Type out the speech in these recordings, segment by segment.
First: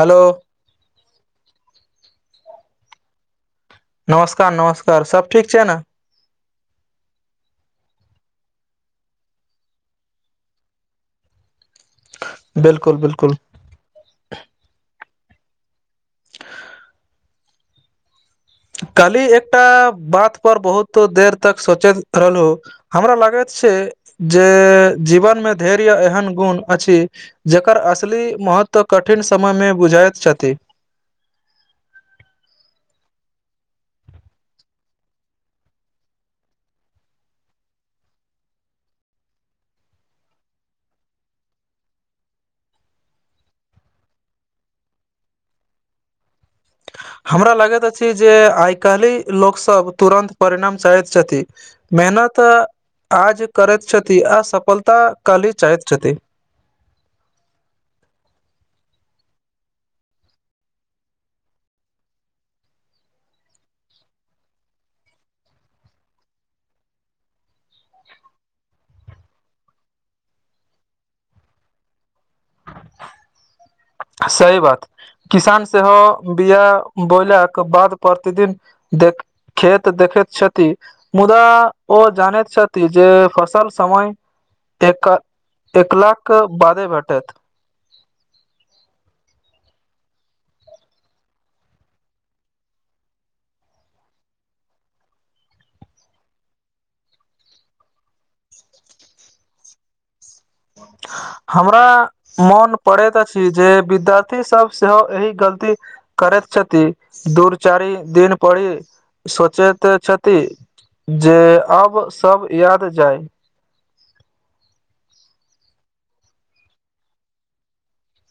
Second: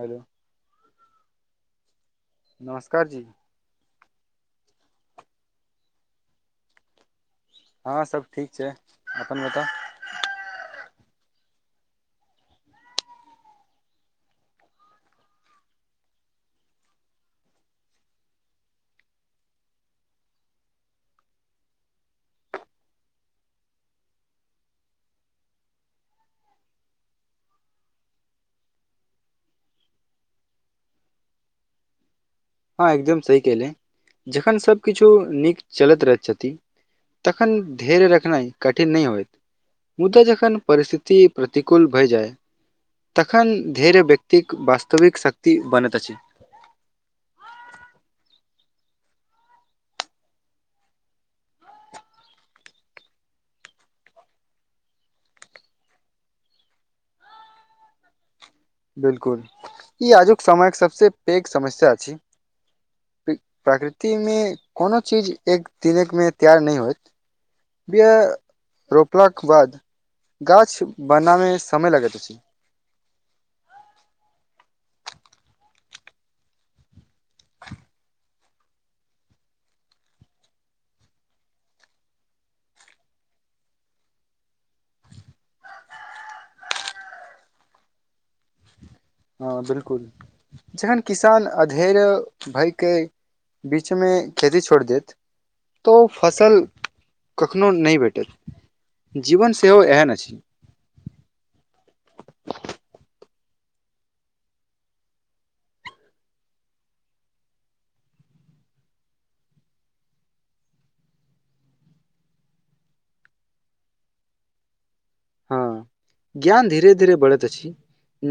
Hello [inaudible] नमस्कार जी नमस्कार नमस्कार सब ठीक छै ने हँ सब ठीक छै अपन बताउ बिल्कुल बिलकुल कहली एकटा बात पर बहुत देर तक सोचैत रहलहु हमरा लागैत छै जे जीवनमे धैर्य एहन गुण अछि जेकर असली महत्व कठिन समयमे बुझाइत छथि हँ एकदम सही केलै जखन सभकिछो नीक चलैत रहैत छथिन तखन धैर्य रखनाइ कठिन नहि होइत मुदा जखन परिस्थिति प्रतिकूल भए जाइ तखन धैर्य व्यक्तिक वास्तविक शक्ति बनैत अछि हमरा लागैत अछि जे आइ काल्हि लोकसभ तुरन्त परिणाम चाहैत छथि मेहनत आज करैत छथि आ सफलता कल्ही चाहैत छथि बिलकुल ई आजुक समयक सबसे पैघ समस्या छी प्रकृति मे कोनो चीज एक दिने मे तैयार नहि होइत बिआ रोपलाके बाद गाछ बनावेमे समय लगैत अछि सही बात किसान सेहो बिआा बोयलाके बाद प्रतिदिन देख खेत देखैत छथि मुदा ओ जानैत छथि जे फसल समय देख के देखला के बादे भेटत हँ बिलकुल जेहन किसान अधेर भयके बीच में खेती छोड़ देत तऽ ओ फसल कखनो नहि भेटत जीवन सेहो एहन अछि हमरा मोन पड़ैत अछि जे विद्यार्थी सब सेहो एहि गलती करैत छथि दूर चारि दिन पड़ी सोचैत छथि जे आब सब याद जाय हँ ज्ञान धीरे धीरे बढ़ैत अछि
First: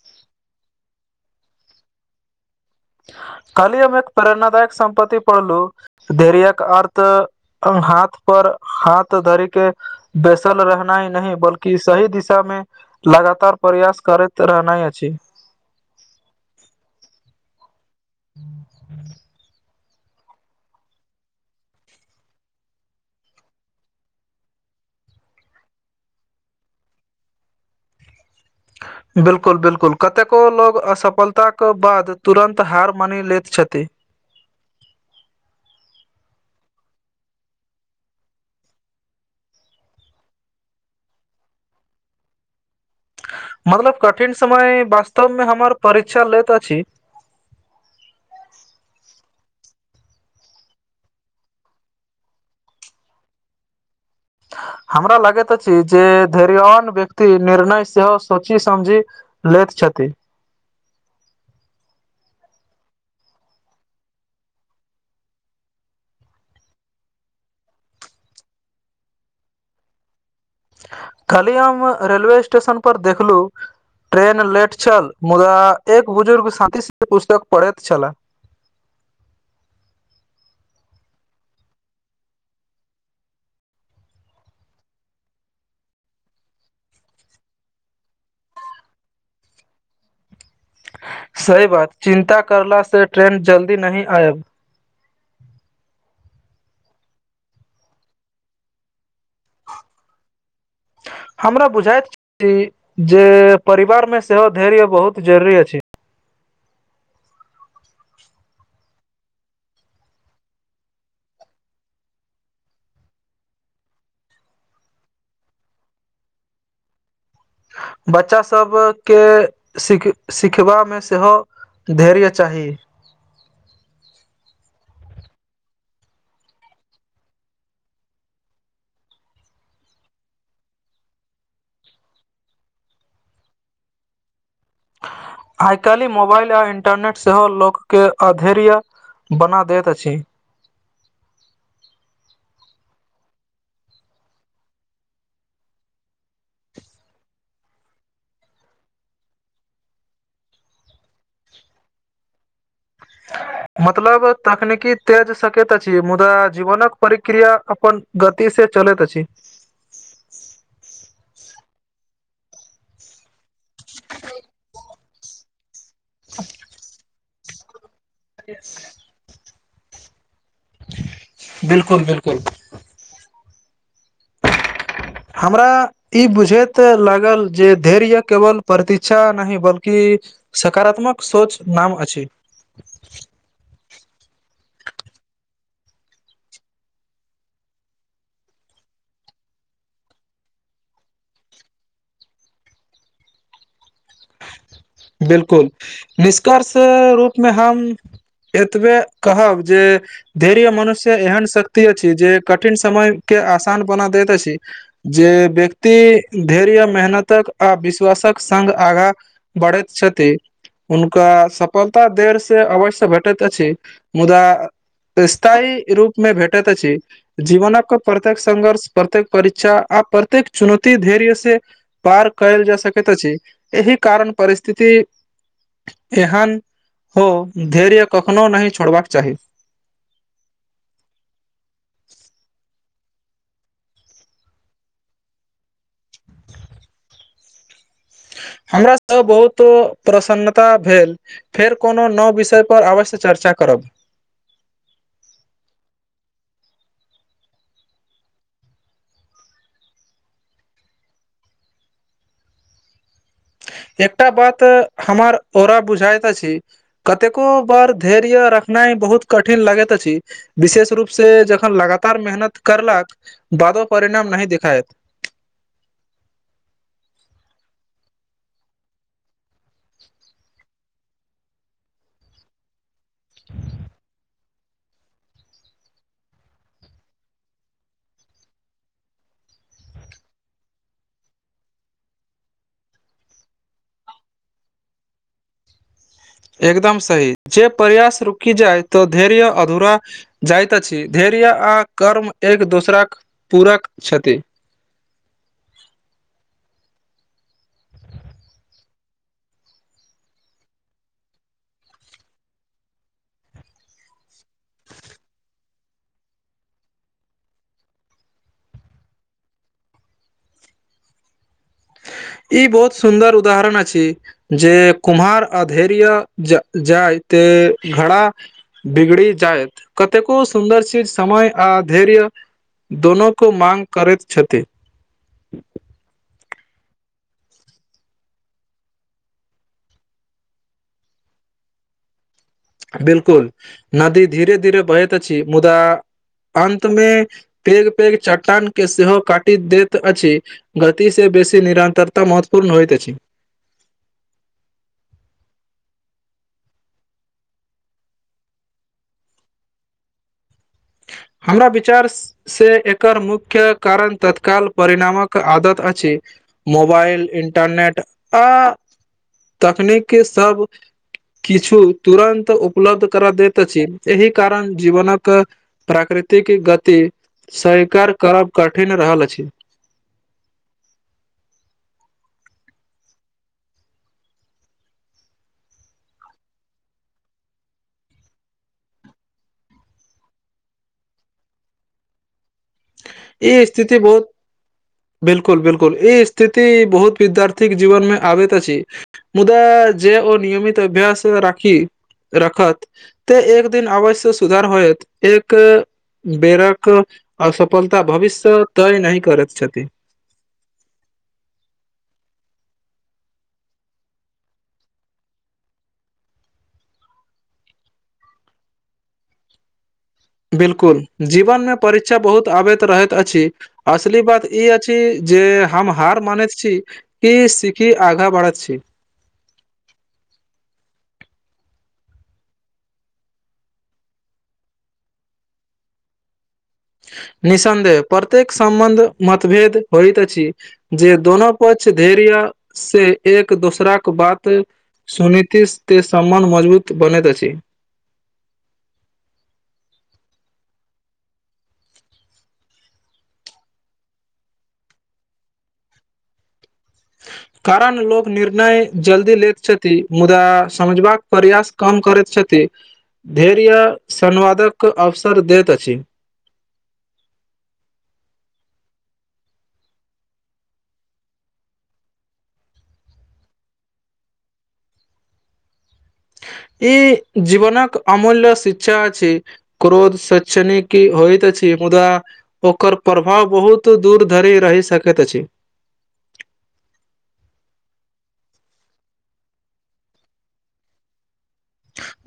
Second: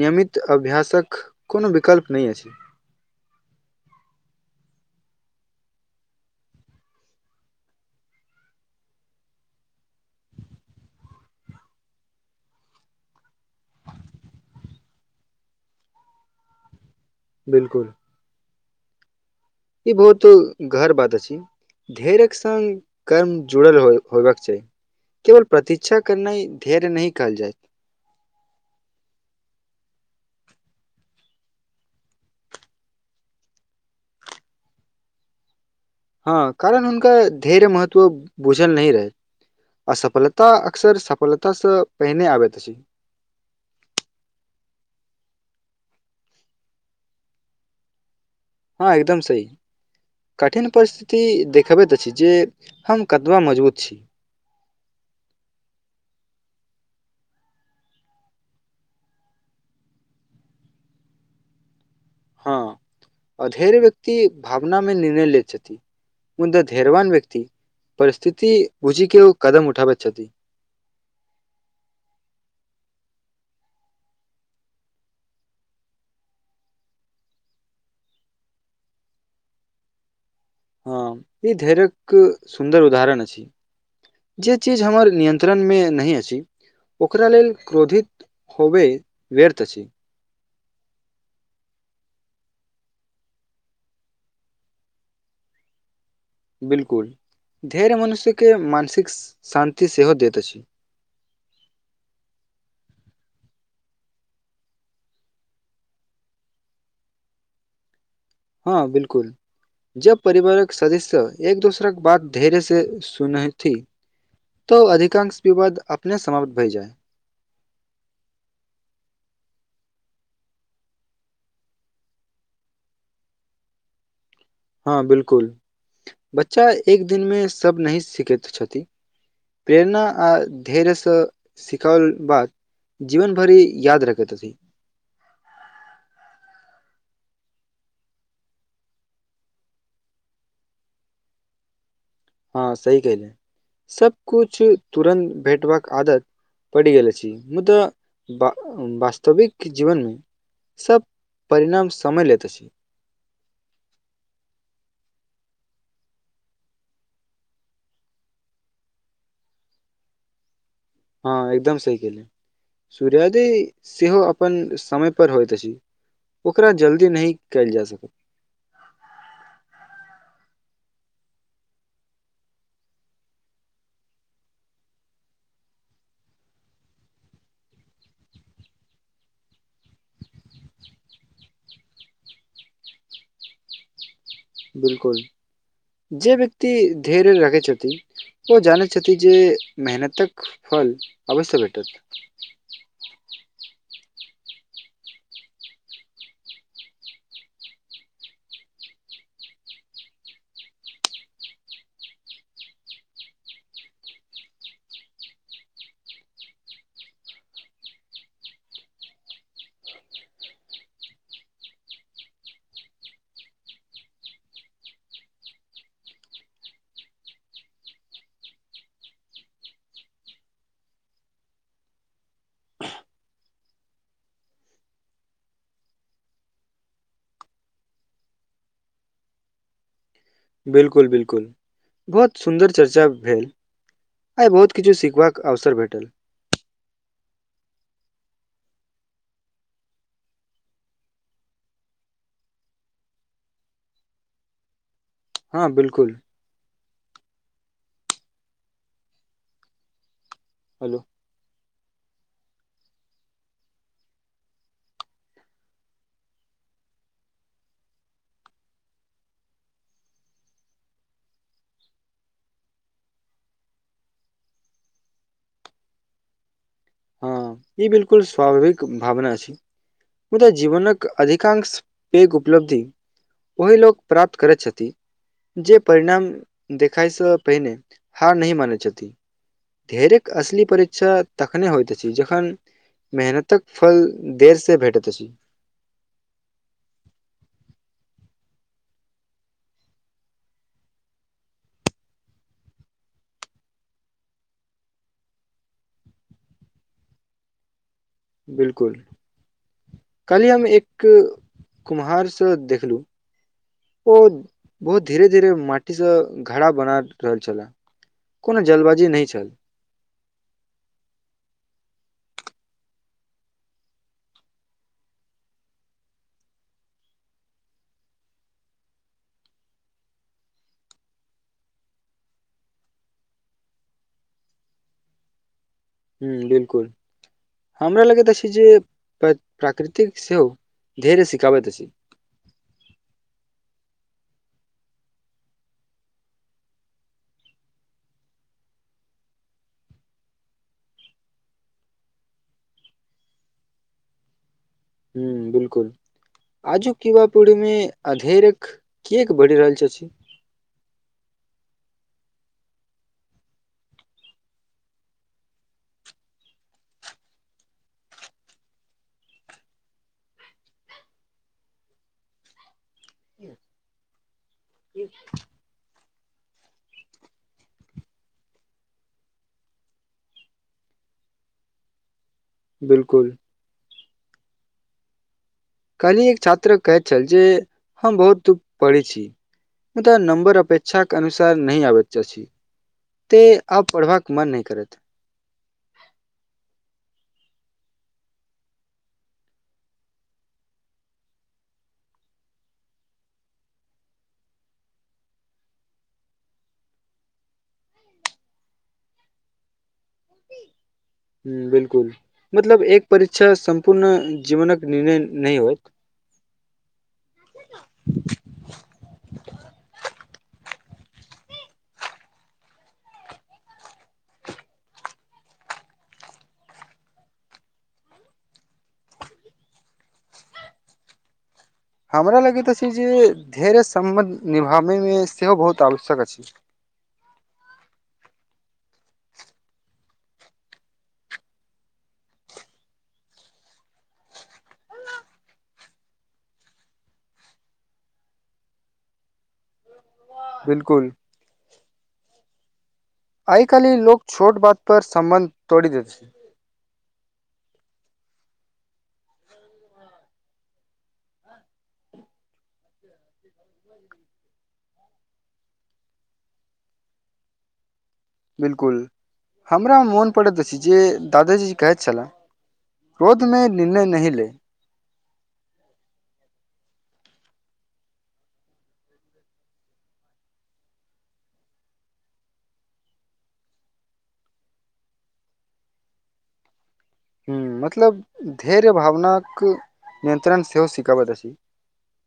नियमित अभ्यासक कोनो विकल्प नहि अछि खाली हम एक प्रेरणादायक सम्पति पड़लू धैर्यक अर्थ हाथ पर हाथ धरिक बैसल रहना ही नहि बल्की सही दिशामे लगातार प्रयास करैत रहना अछि बिलकुल ह ह ई बहुतो घर बात अछि धैर्यक सङ्ग कर्म जुड़ल हो होयबाक चाही केवल प्रतीक्षा करनाय नहि धेर्य नहि कहल जाय बिलकुल बिलकुल कतेको लोग असफलताक बाद तुरन्त हार मानि लैत छथि हँ कारण हुनका धैर्य महत्व बुझल नहि रहय असफलता अक्सर सफलतासँ पहिने आबैत अछि मतलब कठिन समय वास्तव मे हमर परीक्षा लैत अछि हँ एकदम सही कठिन परिस्थिति देखबैत अछि जे हम कतबा मजबूत छी हमरा लागैत अछि जे धैर्यवान व्यक्ति निर्णय सेहो सोची समझी लेैत छथि हँ अधेर व्यक्ति भावना मे निर्णय ले छथि मुद्दा धैर्यवान व्यक्ति परिस्थिति बुझि के ई कदम उठाबैत छथि कल्हि हम रेलवे स्टेशन पर देखलू ट्रेन लेट छल मुदा एक बुजुर्ग साथी से पुस्तक पढ़ैत छले हँ ई धैर्यक सुन्दर उदाहरण अछि जे चीज हमर नियन्त्रणमे नहि अछि ओकरा लेल क्रोधित होबे व्यर्थ अछि सही बात चिन्ता करला से ट्रेन जल्दी नहि आयत बिलकुल धैर्य मनुष्यके मानसिक शान्ति सेहो दैत अछि हमरा बुझायइत जे परिवार मे सेहो धैर्य बहुत जरूरी अछि हँ बिल्कुल जब परिवारक सदस्य एक दोसरा के बात धैर्य से सुनथि तो अधिकांश विवाद अपने समाप्त भय जाए बच्चा सभके सिख सिखबामे सेहो धैर्य चाही हँ बिलकुल बच्चा एक दिनमे सब नही सिखैत छथि प्रेरणा आओ धैर्यसँ सिखाओल बाद जीवन भरि याद रखैतथि आइकाल्हि मोबाइल आ इंटरनेट सेहो लोककेँ आधैर्य। बना दैत अछि हँ सही कह ले सब कुछु तुरन्त भेटबाक आदत पड़ गेल अछि मुदा तऽ वास्तविक जीवनमे सब परिणाम समय लेैते छी मतलब तकनीकी तेज सकेैत छी मुदा जीवनक परिक्रिया अपन गति से चलैत अछि हँ एकदम सही केले सूर्योदय सेहो अपन समय पर होइत अछि ओकरा जल्दी नहि कयल जा सकत येस बिल्कुल बिल्कुल हमरा ई बुझैत लागल जे धैर्य केवल प्रतीक्षा नहि बल्कि सकारात्मक सोच नाम अछि बिलकुल जे व्यक्ति धैर्य राखैत छथि ओ जानैत छथि जे मेहनतक फल अवश्य भेटत बिलकुल निष्कर्ष रूपमे हम एतबे कहब जे धैर्य मनुष्य एहन शक्ति अछि जे कठिन समय के आसान बना दैत अछि जे व्यक्ति धैर्य मेहनतक आ विश्वासक संग आगाँ बढ़ैत छथि हुनका सफलता देर से अवश्य भेटैत अछि मुदा स्थायी रूपमे भेटैत अछि जीवनक प्रत्येक संघर्ष प्रत्येक परीक्षा आ प्रत्येक चुनौती धैर्य से पार कयल जा सकैत अछि एहि कारण परिस्थिति एहन हो धैर्य कखनो नहि छोड़बाक चाही बिल्कुल बिलकुल बहुत सुन्दर चर्चा भेल आइ बहुत किछु सीखबाक अवसर भेटल हमरा त बहुत प्रसन्नता भेल फेर कोनो नव विषय पर अवश्य चर्चा करब हँ बिलकुल हेलो एकटा बात हमर ओरा बुझायइत अछि कतेको बार धैर्य रखनाइ बहुत कठिन लगैत अछि विशेष रूप से जखन लगातार मेहनत करलक बादो परिणाम नहि देखायत हँ ई बिलकुल स्वाभाविक भावना छै मुदाऽ जीवनक अधिकांश पैघ उपलब्धि ओही लोक प्राप्त करैत छथि जे परिणाम देखायसँ पहिने हार नहि मानै छथि धैर्यक असली परीक्षा तक तखने होइत अछि जखन मेहनतक फल देर से भेटैत अछि एकदम सही जे प्रयास रुकी जाइ तऽ धैर्य अधूरा जाइत अछि धैर्य आ कर्म एक दोसराक पूरक छथि बिल्कुल काल्हि हम एक कुम्हारसँ देखलहुँ ओ बहुत धीरे धीरे माटी से घड़ा बना रहल छले कोनो जल्दबाजी नहि छल ई बहुत सुन्दर उदाहरण अछि जे कुम्हार आ धैर्य जाइ त घरा बिगड़ि जायत कतेको सुन्दर चीज समय आ धैर्य दोनो को माँग करैत छथि ह्म बिल्कुल हमरा लगैत अछि जे प्राकृतिक सेहो धैर्य सिखाबैत अछि बिल्कुल नदी धीरे धीरे बहैत अछि छी मुदा अन्त में पेग पेग चट्टान के सेहो काटि दैत अछि गति से बेसी निरन्तरता महत्वपूर्ण होइत अछि हूँ बिल्कुल आजुक युवा पीढ़ी में अधेरख किएक बढ़ि रहल छै हमरा विचार से एकर मुख्य कारण तत्काल परिणामक आदत अछि मोबाइल इंटरनेट आ तकनीकी सब किछु तुरन्त उपलब्ध करा दैत अछि एहि कारण जीवनकक प्राकृतिक गति स्वीकार करब कठिन रहल अछि बिल्कुल कहली एक छात्र कहैत छल जे हम बहुत पढ़ै छि मलब नम्बर अपेक्षाक के अनुसार नही आबै चा छि ई स्थिति बहुत करत बिल्कुल बिल्कुल ई स्थिति बहुत विद्यार्थीक के जीवन मे आबैत अछि मुदा जे ओ नियमित अभ्यास आओर राखी रखत ते एक दिन आवश्य सुधार होयत एक बेरक असफलता भविष्य तय नहि करैत छथि ह बिल्कुल मतलब एक परीक्षा सम्पूर्ण जीवनक निर्णय नहि होइत बिल्कुल जीवन मे परीक्षा बहुत आबैत रहैत अछि असली बात ई अछि जे हम हार मानैत छि के सिखी आघा बढ़त छी हमरा लगैत अछि जे धैर्य सम्बन्ध निभाबैमे सेहो बहुत आवश्यक अछि निसन्देह प्रत्येक संबन्ध मतभेद होइत अछि जे दोनो पक्ष धैर्य से एक दूसरा के बात सुनितिश से सम्मान मजबूत बनैत अछि बिल्कुल आइ काल लोक छोट बात पर संबन्ध तोड़ दय छै कारण लोक निर्णय जल्दी लैत छथि मुदा समझबाक प्रयास कम करैत छथि धैर्य संवादक अवसर दैत अछि बिल्कुल हमरा मोन पड़ैत अछि जे दादाजी कहैत छलै र्रोद मे निर्णय नहि ले ई जीवनक अमूल्य शिक्षा छै क्रोध शैक्षणिकी होइत अछि मुदा ओकर प्रभाव बहुत दूर धरि रहि सकैत अछि ह मतलब धैर्य भावनाक नियन्त्रण सेहो सिखबैत अछि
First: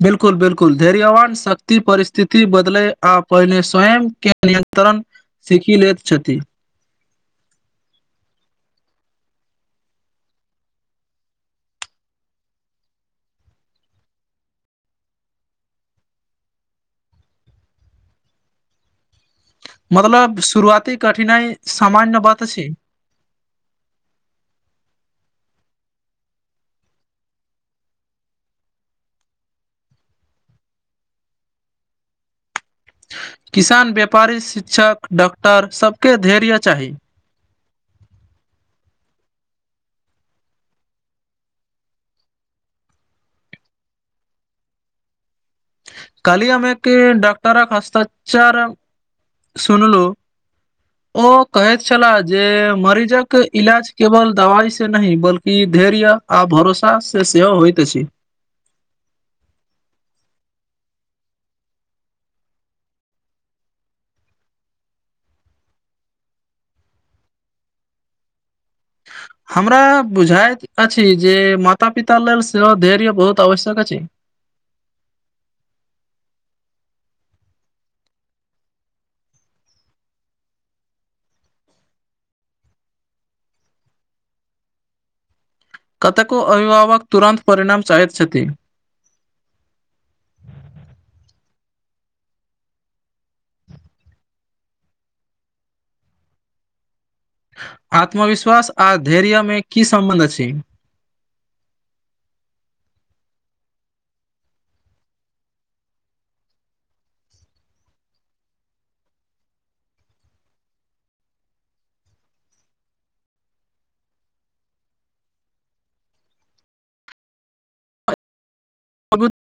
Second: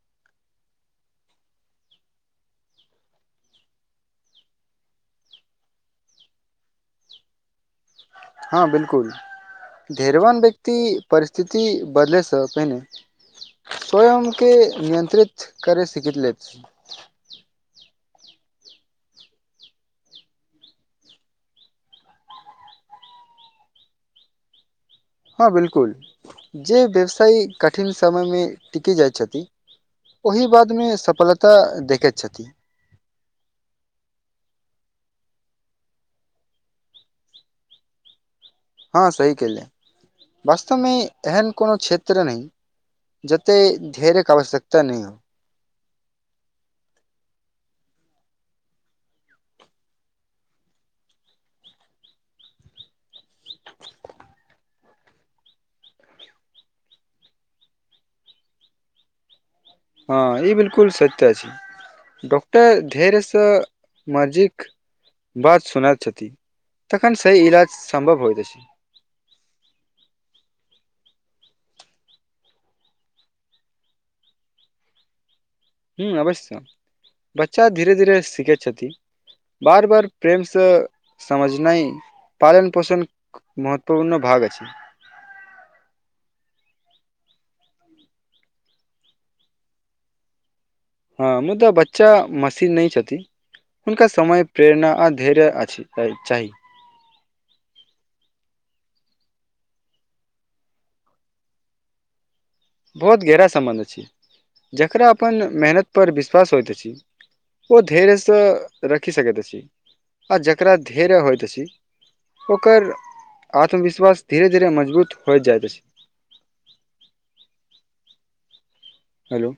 बिलकुल बिलकुल धैर्यवान शक्ति परिस्थिति बदल आहिने स्वयं के नियत्रण सीखी लेैत छथि हँ बिलकुल धैर्यवान व्यक्ति परिस्थिति बदलेसँ पहिने स्वयं के नियंत्रित करे सीख ले छै मतलब शुरुआती कठिनाइ सामान्य बात छै हँ बिल्कुल जे व्यवसाय कठिन समयमे टिकि जाइ छथि ओहि बादमे सफलता देखैत छथिन किसान व्यापारी शिक्षक डॉक्टर सबके धैर्य चाही हँ सही कले वास्तवमे एहन कोनो क्षेत्र नहि जतेक धरके आवश्यकता नहि हो काली हमाँ के डाक्तरक हस्ताचार सुनल ओ कहैत छलाह जे मरीजक इलाज केवल दवाइ से नहि बल्कि धैर्य आ भरोसा से सेहो होइत छै हँ ई बिलकुल सतता छै डॉक्टर धढेरसँ मजिक बद सुनत छथिषति तखन से इलाज सम्भव होइत छै हमरा बुझाइत अछि जे माता पिता लेल सेहो धैर्य बहुत आवश्यक अछि हूं अवश्य बच्चा धीरे धीरे सिखै छथि बार बार प्रेमसँ समझनाय पालन पोषण महत्वपूर्ण भाग अछी कतको अभिभावक तुरन्त परिणाम साहैत छथि हँ मुदा बच्चा मशीन नहि छथि हुनका समय प्रेरणा आ धैर्य अछि ऐ चाही आत्मविश्वास आ धैर्य मे की सम्बन्ध अछि बहुत गहरा सम्बन्ध अछि जकरा अपन मेहनतपर विश्वास होइत अछि ओ धैर्यसँ रखि सकैत अछी आ जकरा धैर्य होयत अछी ओकर आत्मविश्वास धीरे धीरे मजबूत होई जाइत अछि हेलो